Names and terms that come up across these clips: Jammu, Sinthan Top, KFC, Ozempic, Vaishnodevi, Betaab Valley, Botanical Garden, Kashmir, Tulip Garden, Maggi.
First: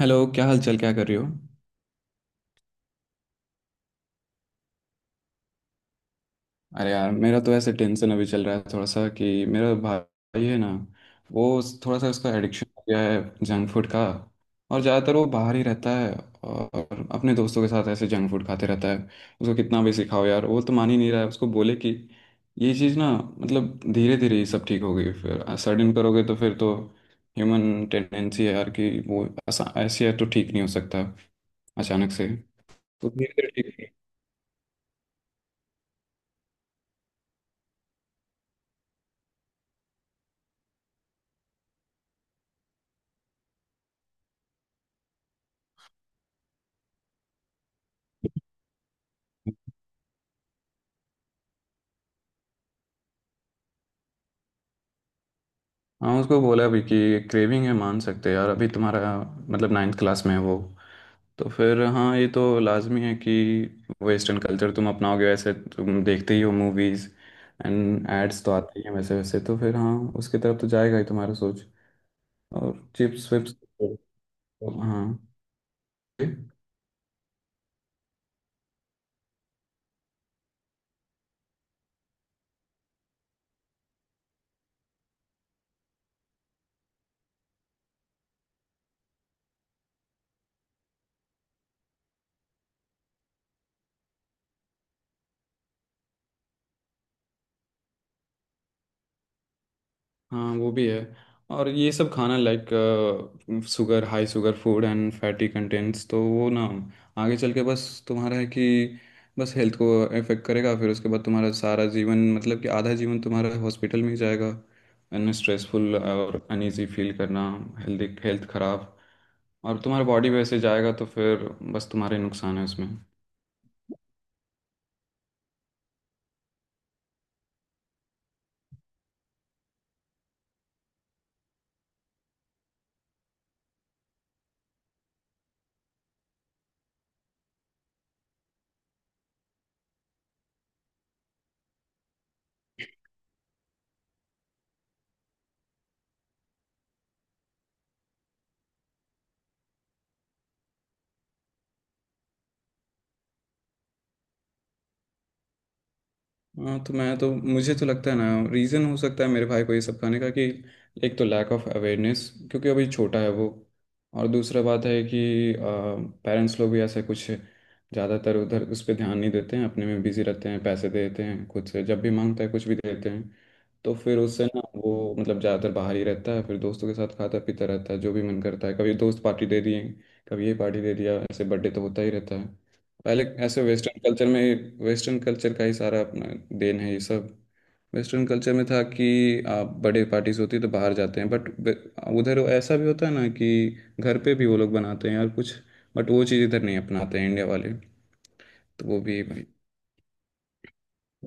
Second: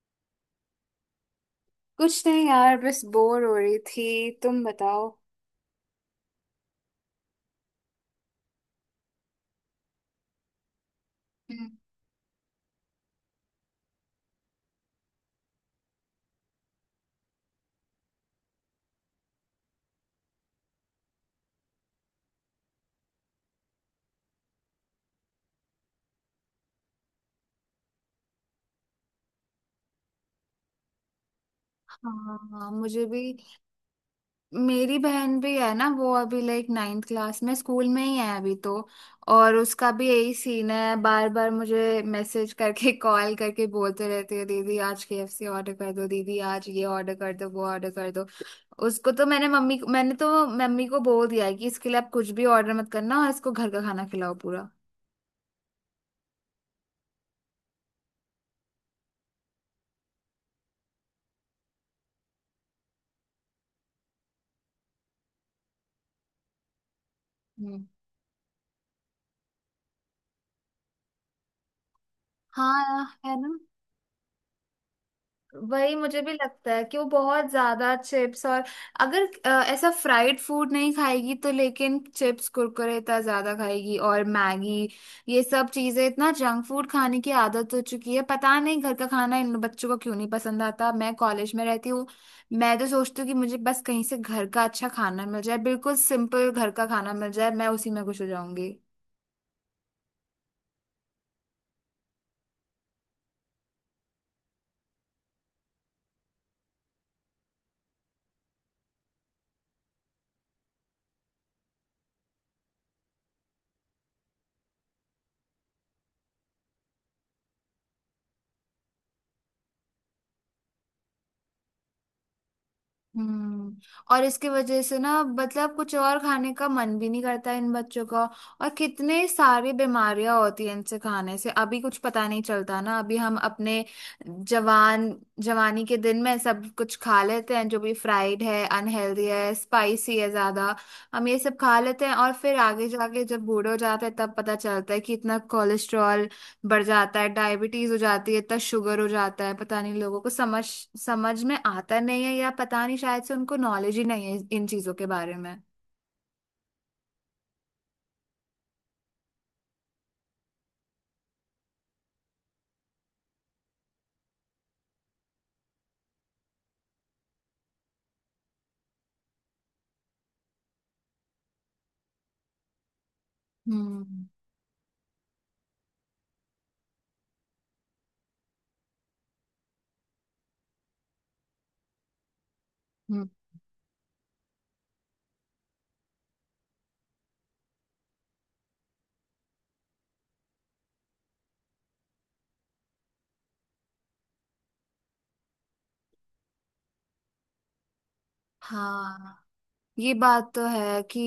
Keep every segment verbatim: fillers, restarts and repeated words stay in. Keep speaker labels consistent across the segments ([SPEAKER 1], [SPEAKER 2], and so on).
[SPEAKER 1] Hello, क्या हाल चाल? क्या कर रही हो?
[SPEAKER 2] कुछ नहीं यार, बस बोर हो रही थी। तुम बताओ।
[SPEAKER 1] अरे यार, मेरा तो ऐसे टेंशन अभी चल रहा है थोड़ा सा कि मेरा भाई है ना, वो
[SPEAKER 2] हम्म।
[SPEAKER 1] थोड़ा सा उसका एडिक्शन हो गया है जंक फूड का। और ज़्यादातर वो बाहर ही रहता है, और अपने दोस्तों के साथ ऐसे जंक फूड खाते रहता है। उसको कितना भी सिखाओ यार, वो तो मान ही नहीं रहा है। उसको बोले कि ये चीज़ ना, मतलब धीरे धीरे ही सब ठीक होगी, फिर सडन करोगे तो फिर तो ह्यूमन टेंडेंसी है यार कि वो ऐसा ऐसे है तो ठीक नहीं हो सकता अचानक से।
[SPEAKER 2] हाँ मुझे
[SPEAKER 1] तो
[SPEAKER 2] भी।
[SPEAKER 1] धीरे धीरे।
[SPEAKER 2] मेरी बहन भी है ना, वो अभी लाइक नाइन्थ क्लास में स्कूल में ही है अभी तो। और उसका भी यही सीन है, बार बार मुझे मैसेज करके कॉल करके बोलते रहती है दीदी आज के एफ सी ऑर्डर कर दो, दीदी आज ये ऑर्डर कर दो, वो ऑर्डर कर दो।
[SPEAKER 1] ठीक।
[SPEAKER 2] उसको तो मैंने मम्मी मैंने तो मम्मी को बोल दिया है कि इसके लिए आप कुछ भी ऑर्डर मत करना और इसको घर का खाना खिलाओ पूरा।
[SPEAKER 1] हाँ उसको बोला भी कि क्रेविंग है मान सकते हैं यार, अभी तुम्हारा मतलब नाइन्थ क्लास में है वो, तो फिर हाँ ये तो लाजमी है कि वेस्टर्न कल्चर तुम अपनाओगे। वैसे तुम देखते ही हो मूवीज
[SPEAKER 2] हम्म।
[SPEAKER 1] एंड एड्स तो आते ही हैं, वैसे वैसे तो फिर हाँ उसकी तरफ तो जाएगा ही तुम्हारा सोच। और
[SPEAKER 2] हाँ,
[SPEAKER 1] चिप्स
[SPEAKER 2] है ना।
[SPEAKER 1] विप्स। हाँ।
[SPEAKER 2] वही मुझे भी लगता है कि वो बहुत ज्यादा चिप्स और अगर अ, ऐसा फ्राइड फूड नहीं खाएगी तो, लेकिन चिप्स कुरकुरे इतना ज्यादा खाएगी और मैगी, ये सब चीजें, इतना जंक फूड खाने की आदत हो चुकी है। पता नहीं घर का खाना इन बच्चों को क्यों नहीं पसंद आता। मैं कॉलेज में रहती हूँ, मैं तो सोचती हूँ कि मुझे बस कहीं से घर का अच्छा खाना मिल जाए, बिल्कुल सिंपल घर का खाना मिल जाए, मैं उसी में खुश हो जाऊंगी।
[SPEAKER 1] हाँ वो भी है। और ये सब खाना like sugar, high sugar food and fatty contents, तो वो ना आगे चल के बस तुम्हारा है कि बस हेल्थ को इफेक्ट करेगा। फिर उसके बाद तुम्हारा सारा जीवन, मतलब कि आधा जीवन तुम्हारा हॉस्पिटल में ही जाएगा। एंड स्ट्रेसफुल और अनईजी फील करना, हेल्दी हेल्थ खराब, और तुम्हारा बॉडी वैसे जाएगा, तो फिर बस तुम्हारे नुकसान है उसमें।
[SPEAKER 2] हम्म। और इसकी वजह से ना, मतलब कुछ और खाने का मन भी नहीं करता इन बच्चों का। और कितने सारी बीमारियां होती हैं इनसे खाने से। अभी कुछ पता नहीं चलता ना, अभी हम अपने जवान, जवानी के दिन में सब कुछ खा लेते हैं जो भी फ्राइड है, अनहेल्दी है, स्पाइसी है ज्यादा, हम ये सब खा लेते हैं। और फिर आगे जाके जब बूढ़े हो जाते हैं तब पता चलता है कि इतना कोलेस्ट्रॉल बढ़ जाता है, डायबिटीज हो जाती है, इतना शुगर हो जाता है। पता नहीं लोगों को समझ समझ में आता नहीं है, या पता नहीं शायद से उनको नॉलेज ही नहीं है इन चीजों के बारे में।
[SPEAKER 1] हाँ तो मैं तो मुझे तो लगता है ना, रीज़न हो सकता है मेरे भाई को ये सब खाने का कि एक तो लैक ऑफ अवेयरनेस, क्योंकि अभी छोटा है वो। और दूसरा बात है कि पेरेंट्स लोग भी ऐसे कुछ ज़्यादातर उधर उस पर ध्यान नहीं देते हैं, अपने में बिजी रहते हैं, पैसे दे देते हैं, खुद से जब भी मांगता है कुछ भी दे देते हैं। तो फिर
[SPEAKER 2] हम्म।
[SPEAKER 1] उससे ना वो मतलब ज़्यादातर बाहर ही रहता है, फिर दोस्तों के साथ खाता पीता रहता है जो भी मन करता है। कभी दोस्त पार्टी दे दिए, कभी ये पार्टी दे दिया, ऐसे बर्थडे तो होता ही रहता है। पहले
[SPEAKER 2] हम्म।
[SPEAKER 1] ऐसे वेस्टर्न कल्चर में, वेस्टर्न कल्चर का ही सारा अपना देन है ये सब। वेस्टर्न कल्चर में था कि आप बर्थडे पार्टीज होती है तो बाहर जाते हैं, बट उधर ऐसा भी होता है ना कि घर पे भी वो लोग बनाते हैं और कुछ। बट वो चीज़ इधर नहीं अपनाते हैं इंडिया वाले। तो वो भी
[SPEAKER 2] हाँ,
[SPEAKER 1] भाई।
[SPEAKER 2] ये बात तो है कि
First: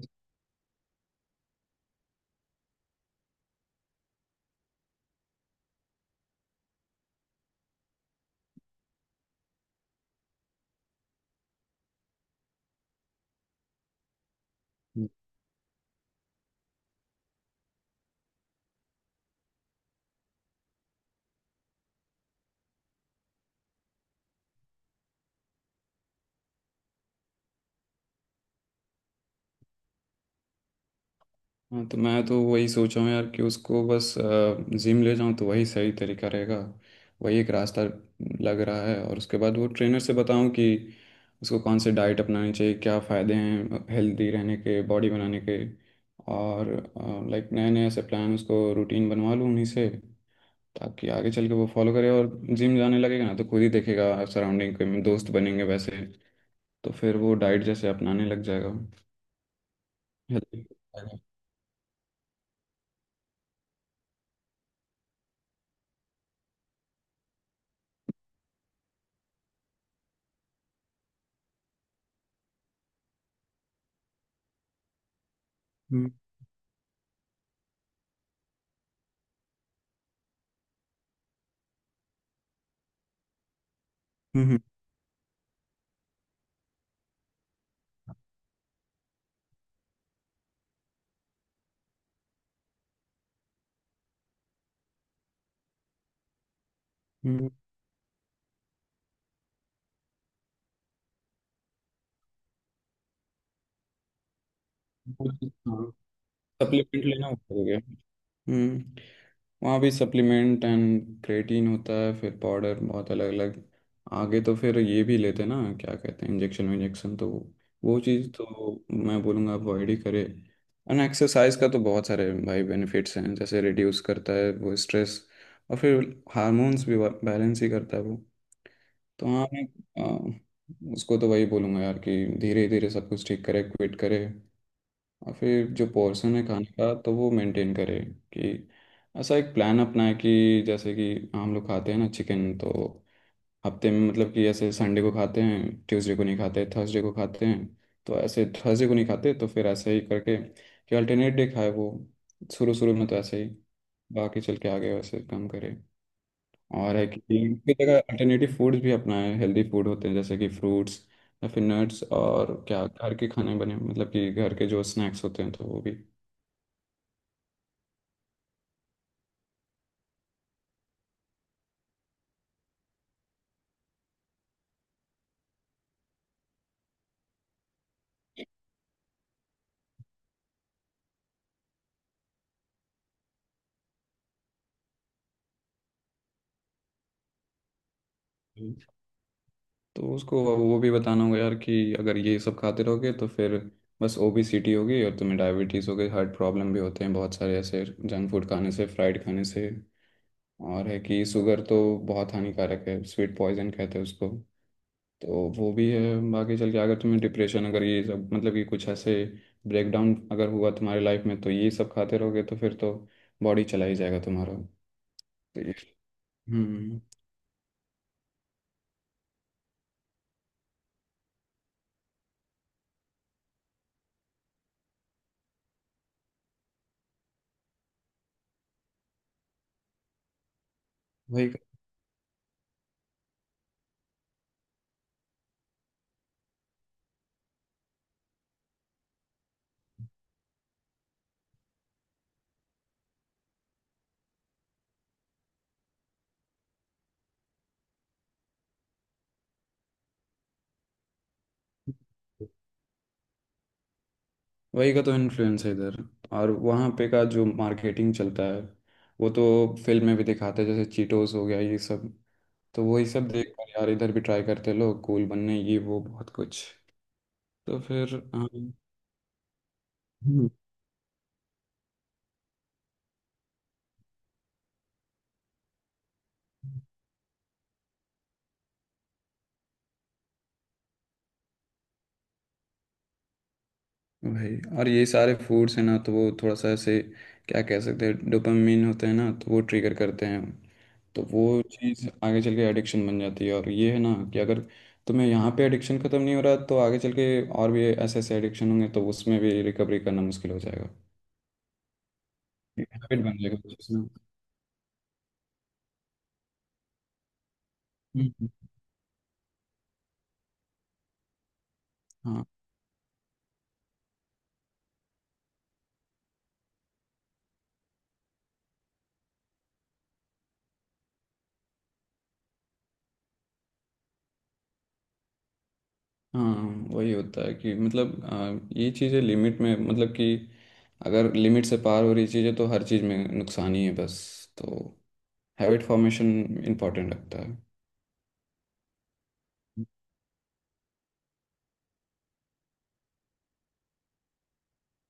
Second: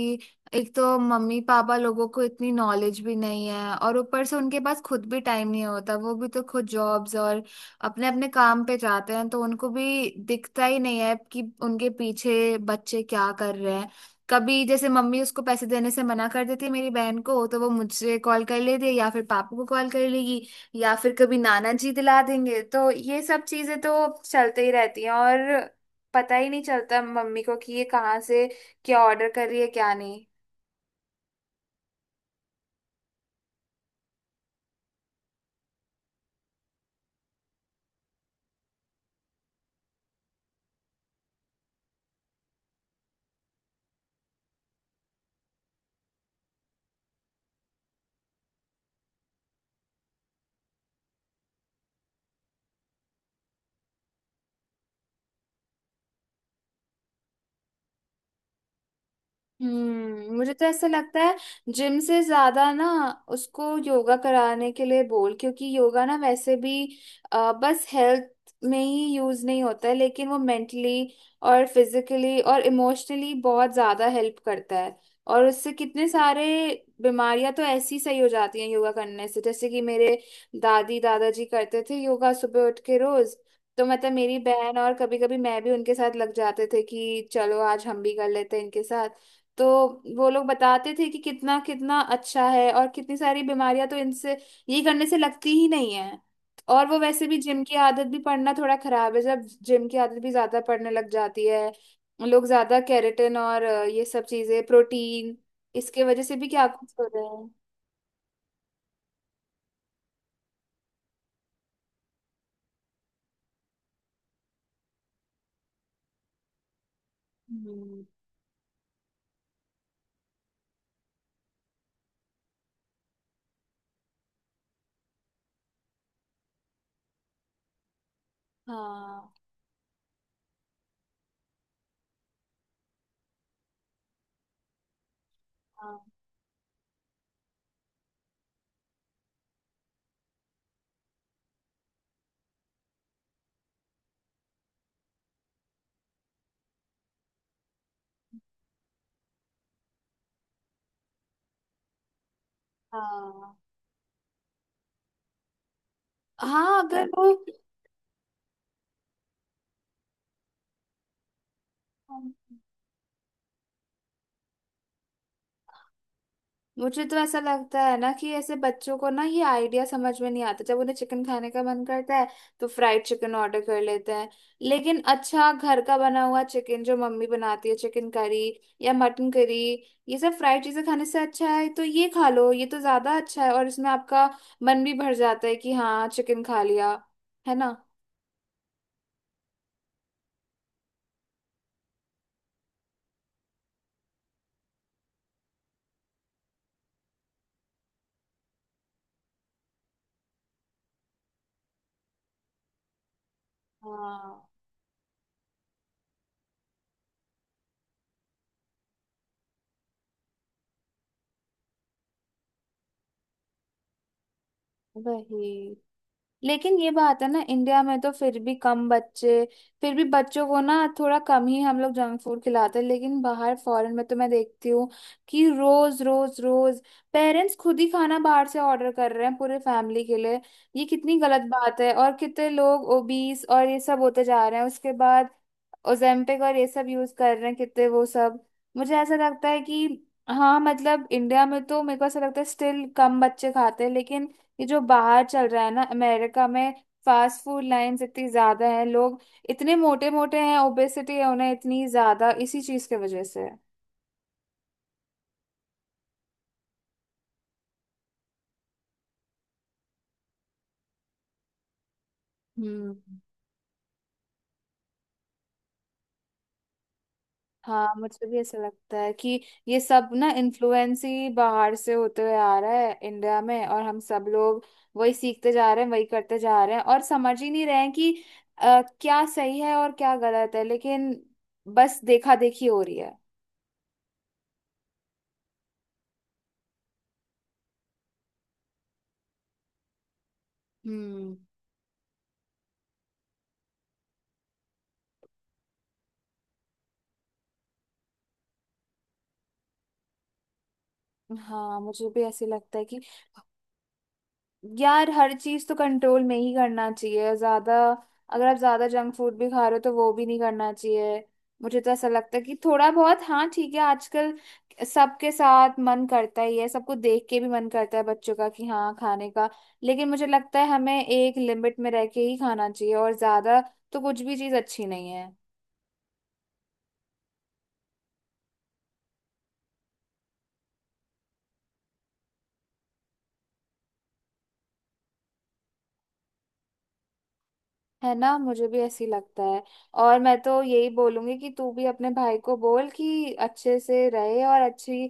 [SPEAKER 2] एक तो मम्मी पापा लोगों को इतनी नॉलेज भी नहीं है और ऊपर से उनके पास खुद भी टाइम नहीं होता। वो भी तो खुद जॉब्स और अपने अपने काम पे जाते हैं, तो उनको भी दिखता ही नहीं है कि उनके पीछे बच्चे क्या कर रहे हैं। कभी जैसे मम्मी उसको पैसे देने से मना कर देती है मेरी बहन को, तो वो मुझसे कॉल कर लेती है या फिर पापा को कॉल कर लेगी, या फिर कभी नाना जी दिला देंगे। तो ये सब चीजें तो चलते ही रहती हैं, और पता ही नहीं चलता मम्मी को कि ये कहाँ से क्या ऑर्डर कर रही है, क्या नहीं।
[SPEAKER 1] हाँ तो मैं तो वही सोचा हूँ यार कि उसको बस अ, जिम ले जाऊँ तो वही सही तरीका रहेगा। वही एक रास्ता लग रहा है। और उसके बाद वो ट्रेनर से बताऊँ कि उसको कौन से डाइट अपनानी चाहिए, क्या फ़ायदे हैं हेल्दी रहने के, बॉडी बनाने के। और लाइक नए नए ऐसे प्लान, उसको रूटीन बनवा लूँ उन्हीं से, ताकि आगे चल के वो फॉलो करे। और जिम जाने लगेगा ना तो खुद ही देखेगा सराउंडिंग के, दोस्त बनेंगे वैसे, तो फिर वो डाइट जैसे अपनाने लग जाएगा
[SPEAKER 2] हम्म, मुझे
[SPEAKER 1] हेल्दी।
[SPEAKER 2] तो ऐसा लगता है जिम से ज्यादा ना, उसको योगा कराने के लिए बोल, क्योंकि योगा ना वैसे भी अ, बस हेल्थ में ही यूज नहीं होता है, लेकिन वो मेंटली और फिजिकली और इमोशनली बहुत ज्यादा हेल्प करता है। और उससे कितने
[SPEAKER 1] हम्म।
[SPEAKER 2] सारे बीमारियां तो ऐसी सही हो जाती हैं योगा करने से। जैसे कि मेरे दादी दादाजी करते थे योगा सुबह उठ के रोज, तो मतलब मेरी
[SPEAKER 1] हम्म।
[SPEAKER 2] बहन और कभी कभी मैं भी उनके साथ लग जाते थे कि चलो आज हम भी कर लेते हैं इनके साथ। तो वो लोग बताते थे कि कितना कितना अच्छा है और कितनी सारी बीमारियां तो इनसे, ये करने से लगती ही नहीं है। और वो वैसे भी
[SPEAKER 1] हम्म।
[SPEAKER 2] जिम की आदत भी पड़ना थोड़ा खराब है, जब जिम की आदत भी ज्यादा पड़ने लग जाती है लोग ज्यादा केराटिन और अ, ये सब चीजें प्रोटीन,
[SPEAKER 1] सप्लीमेंट
[SPEAKER 2] इसके वजह से भी क्या कुछ हो रहे
[SPEAKER 1] लेना
[SPEAKER 2] हैं।
[SPEAKER 1] होता है क्या? हम्म। वहाँ भी सप्लीमेंट एंड क्रेटीन होता है, फिर पाउडर बहुत अलग अलग। आगे तो फिर ये भी लेते ना, क्या कहते हैं, इंजेक्शन। इंजेक्शन तो वो
[SPEAKER 2] हम्म।
[SPEAKER 1] चीज़ तो मैं बोलूँगा अवॉइड ही करे। एंड एक्सरसाइज का तो बहुत सारे भाई बेनिफिट्स हैं, जैसे रिड्यूस करता है वो स्ट्रेस, और फिर हार्मोन्स भी बैलेंस ही करता है वो। तो
[SPEAKER 2] हाँ।
[SPEAKER 1] हाँ मैं अ, उसको तो वही बोलूँगा यार कि धीरे धीरे सब कुछ ठीक करे, क्विट करे। और फिर जो
[SPEAKER 2] हाँ।
[SPEAKER 1] पोर्शन है खाने का, तो वो मेंटेन करे कि ऐसा एक प्लान अपनाए, कि जैसे कि हम लोग खाते हैं ना चिकन, तो हफ्ते में मतलब कि ऐसे संडे को खाते हैं, ट्यूसडे को नहीं खाते, थर्सडे को खाते हैं। तो ऐसे थर्सडे को नहीं खाते, तो फिर ऐसे ही करके कि अल्टरनेट डे खाए वो। शुरू शुरू में तो ऐसे ही,
[SPEAKER 2] हाँ।
[SPEAKER 1] बाकी चल के आगे वैसे काम करे।
[SPEAKER 2] हाँ
[SPEAKER 1] और है
[SPEAKER 2] अगर
[SPEAKER 1] कि की जगह अल्टरनेटिव फूड्स भी अपनाए, हेल्दी फूड होते हैं जैसे कि फ्रूट्स या फिर नट्स।
[SPEAKER 2] वो,
[SPEAKER 1] और क्या घर के खाने बने, मतलब कि घर के जो स्नैक्स होते हैं, तो वो भी।
[SPEAKER 2] मुझे तो ऐसा लगता है ना कि ऐसे बच्चों को ना ये आइडिया समझ में नहीं आता। जब उन्हें चिकन खाने का मन करता है तो फ्राइड चिकन ऑर्डर कर लेते हैं, लेकिन अच्छा घर का बना हुआ चिकन जो मम्मी बनाती है, चिकन करी या मटन करी, ये सब फ्राइड चीजें खाने से अच्छा है तो ये खा लो, ये तो ज्यादा अच्छा है और इसमें आपका मन भी भर जाता है कि हाँ चिकन खा लिया, है ना।
[SPEAKER 1] तो उसको वो वो भी बताना होगा यार कि अगर ये सब खाते रहोगे तो फिर बस ओबेसिटी होगी, और तुम्हें डायबिटीज़ हो गई, हार्ट प्रॉब्लम भी होते हैं बहुत सारे ऐसे जंक फूड खाने से, फ्राइड खाने से। और है कि शुगर तो बहुत हानिकारक है, स्वीट पॉइजन कहते हैं उसको।
[SPEAKER 2] हाँ
[SPEAKER 1] तो वो भी है। बाकी चल के अगर तुम्हें डिप्रेशन, अगर ये सब मतलब कि कुछ ऐसे ब्रेकडाउन अगर हुआ तुम्हारी लाइफ में, तो ये सब खाते रहोगे तो फिर तो बॉडी चला ही जाएगा तुम्हारा। तो
[SPEAKER 2] वही।
[SPEAKER 1] ये-
[SPEAKER 2] लेकिन ये
[SPEAKER 1] हम्म।
[SPEAKER 2] बात है ना, इंडिया में तो फिर भी कम बच्चे, फिर भी बच्चों को ना थोड़ा कम ही हम लोग जंक फूड खिलाते हैं। लेकिन बाहर फॉरेन में तो मैं देखती हूँ कि रोज रोज रोज पेरेंट्स खुद ही खाना बाहर से ऑर्डर कर रहे हैं पूरे फैमिली के लिए। ये कितनी गलत
[SPEAKER 1] वही।
[SPEAKER 2] बात है, और कितने लोग ओबीस और ये सब होते जा रहे हैं, उसके बाद ओजेम्पिक और ये सब यूज कर रहे हैं कितने वो सब। मुझे ऐसा लगता है कि हाँ मतलब इंडिया में तो मेरे को ऐसा लगता है स्टिल कम बच्चे खाते हैं, लेकिन ये जो बाहर चल रहा है ना अमेरिका में, फास्ट फूड लाइन्स इतनी ज्यादा है, लोग इतने मोटे मोटे हैं, ओबेसिटी है उन्हें इतनी ज्यादा, इसी चीज के वजह से।
[SPEAKER 1] वही का तो इन्फ्लुएंस है इधर, और वहाँ पे का जो मार्केटिंग चलता है, वो तो फिल्म में भी दिखाते हैं, जैसे चीटोस हो गया ये सब। तो वही
[SPEAKER 2] हम्म।
[SPEAKER 1] सब देख कर यार इधर भी ट्राई करते हैं लोग कूल बनने, ये वो बहुत कुछ। तो
[SPEAKER 2] हाँ
[SPEAKER 1] फिर
[SPEAKER 2] मुझे भी
[SPEAKER 1] हाँ।
[SPEAKER 2] ऐसा लगता है कि ये सब ना
[SPEAKER 1] हम्म।
[SPEAKER 2] इन्फ्लुएंस ही बाहर से होते हुए आ रहा है इंडिया में, और हम सब लोग वही सीखते जा रहे हैं, वही करते जा रहे हैं, और समझ ही नहीं रहे हैं कि अ, क्या सही है और क्या गलत है, लेकिन बस देखा देखी हो रही है।
[SPEAKER 1] भाई और ये सारे फूड्स हैं ना, तो वो थोड़ा सा ऐसे क्या कह सकते हैं, डोपामिन होते हैं ना, तो वो ट्रिगर करते हैं। तो
[SPEAKER 2] हम्म।
[SPEAKER 1] वो चीज़ आगे चल के एडिक्शन बन जाती है, और ये है ना कि अगर तुम्हें यहाँ पे एडिक्शन ख़त्म नहीं हो रहा, तो आगे चल के और भी ऐसे ऐसे एडिक्शन होंगे, तो उसमें भी रिकवरी करना मुश्किल हो जाएगा।
[SPEAKER 2] हाँ मुझे भी ऐसे लगता है कि
[SPEAKER 1] हैबिट बन जाएगा उस चीज़ में।
[SPEAKER 2] यार हर चीज तो कंट्रोल में ही करना चाहिए। ज्यादा अगर
[SPEAKER 1] हम्म।
[SPEAKER 2] आप ज्यादा जंक फूड भी खा रहे हो तो वो भी नहीं करना चाहिए। मुझे तो ऐसा लगता है
[SPEAKER 1] हाँ।
[SPEAKER 2] कि थोड़ा बहुत हाँ ठीक है, आजकल सबके साथ मन करता ही है, सबको देख के भी मन करता है बच्चों का कि हाँ खाने का, लेकिन मुझे लगता है हमें एक लिमिट में रह के ही खाना चाहिए, और ज्यादा तो कुछ भी चीज अच्छी नहीं है।
[SPEAKER 1] हाँ वही होता है कि मतलब अ, ये चीज़ें लिमिट में, मतलब कि अगर लिमिट से पार हो रही चीज़ें, तो हर चीज़ में नुकसान ही है बस। तो हैबिट फॉर्मेशन इम्पोर्टेंट लगता है।
[SPEAKER 2] है ना, मुझे भी ऐसी लगता है। और मैं तो यही बोलूंगी कि तू भी अपने भाई को बोल कि अच्छे से रहे और अच्छी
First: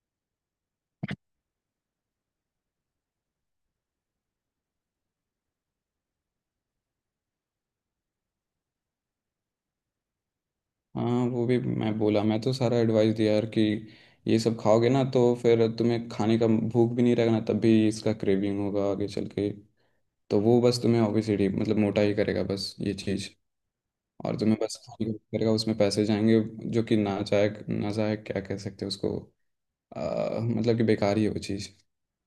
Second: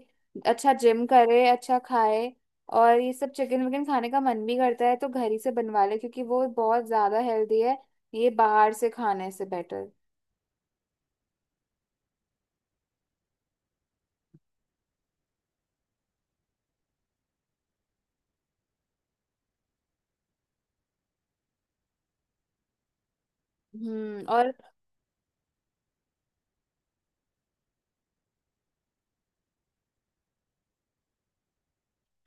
[SPEAKER 2] अच्छा जिम करे, अच्छा खाए, और ये सब चिकन विकन खाने का मन भी करता है तो घर ही से बनवा ले, क्योंकि वो बहुत ज्यादा हेल्दी है, ये बाहर से खाने से बेटर।
[SPEAKER 1] हाँ वो भी मैं बोला, मैं तो सारा एडवाइस दिया यार कि ये सब खाओगे ना तो फिर तुम्हें खाने का भूख भी नहीं रहेगा ना, तब भी इसका क्रेविंग होगा आगे चल के। तो वो बस तुम्हें ओबेसिटी, मतलब मोटा ही करेगा बस, ये चीज़।
[SPEAKER 2] हम्म।
[SPEAKER 1] और
[SPEAKER 2] और
[SPEAKER 1] तुम्हें बस खाने का भूख करेगा, उसमें पैसे जाएंगे जो कि ना चाहे, ना चाहे क्या कह सकते हैं उसको, आ, मतलब कि बेकार ही है वो चीज़।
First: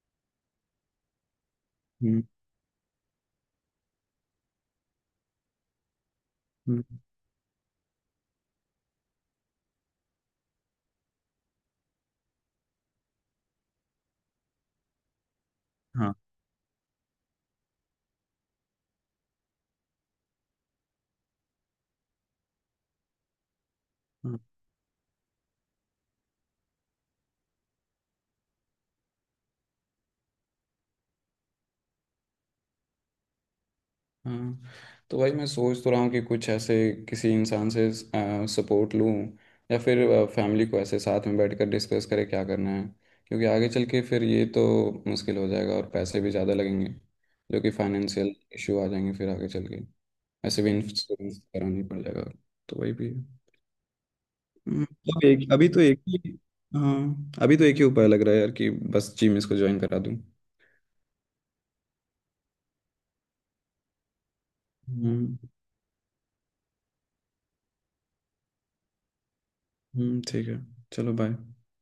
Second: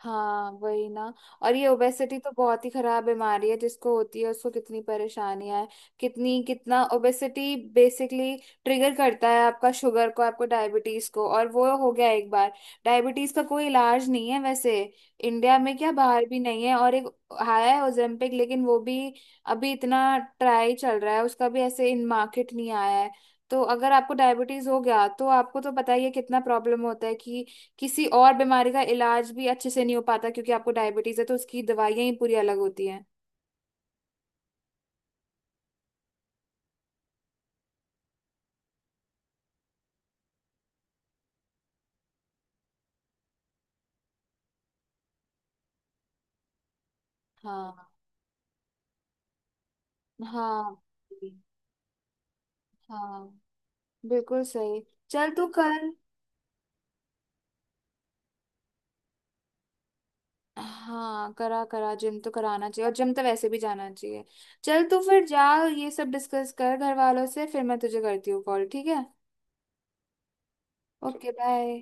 [SPEAKER 2] हाँ वही ना। और ये ओबेसिटी
[SPEAKER 1] हम्म।
[SPEAKER 2] तो बहुत ही खराब बीमारी है, जिसको होती है उसको कितनी परेशानियां है। कितनी, कितना
[SPEAKER 1] हम्म।
[SPEAKER 2] ओबेसिटी बेसिकली ट्रिगर करता है आपका शुगर को, आपको डायबिटीज को। और वो हो गया एक बार, डायबिटीज का कोई इलाज नहीं है वैसे, इंडिया में क्या
[SPEAKER 1] हाँ।
[SPEAKER 2] बाहर भी नहीं है। और एक आया है ओजेम्पिक, लेकिन वो भी अभी इतना ट्राई चल रहा है, उसका भी ऐसे इन मार्केट नहीं आया है। तो अगर आपको डायबिटीज हो गया तो आपको तो पता ही है कितना प्रॉब्लम होता है कि किसी और बीमारी का इलाज भी अच्छे से नहीं हो पाता, क्योंकि आपको डायबिटीज है तो उसकी दवाइयां ही पूरी अलग होती हैं।
[SPEAKER 1] हाँ तो भाई मैं सोच तो रहा हूँ कि कुछ ऐसे किसी इंसान से सपोर्ट लूँ, या फिर फैमिली को ऐसे साथ में बैठकर डिस्कस करें क्या करना है, क्योंकि आगे चल के फिर ये तो मुश्किल हो जाएगा, और पैसे भी ज़्यादा लगेंगे, जो कि
[SPEAKER 2] हाँ।
[SPEAKER 1] फाइनेंशियल इशू आ जाएंगे फिर आगे चल के। ऐसे भी
[SPEAKER 2] हाँ।
[SPEAKER 1] इंश्योरेंस करानी पड़ जाएगा। तो वही भी
[SPEAKER 2] हाँ,
[SPEAKER 1] है।
[SPEAKER 2] बिल्कुल
[SPEAKER 1] हम्म,
[SPEAKER 2] सही।
[SPEAKER 1] मतलब
[SPEAKER 2] चल तू
[SPEAKER 1] एक अभी तो
[SPEAKER 2] कल,
[SPEAKER 1] एक ही। हाँ अभी तो एक ही उपाय लग रहा है यार, कि बस जिम इसको ज्वाइन करा दूँ।
[SPEAKER 2] हाँ करा करा, जिम तो कराना चाहिए, और जिम तो वैसे भी जाना चाहिए। चल तू फिर
[SPEAKER 1] हम्म।
[SPEAKER 2] जा, ये सब डिस्कस कर घर वालों से, फिर मैं तुझे करती हूँ कॉल, ठीक है।
[SPEAKER 1] हम्म, ठीक है। चलो
[SPEAKER 2] ओके
[SPEAKER 1] बाय।
[SPEAKER 2] बाय।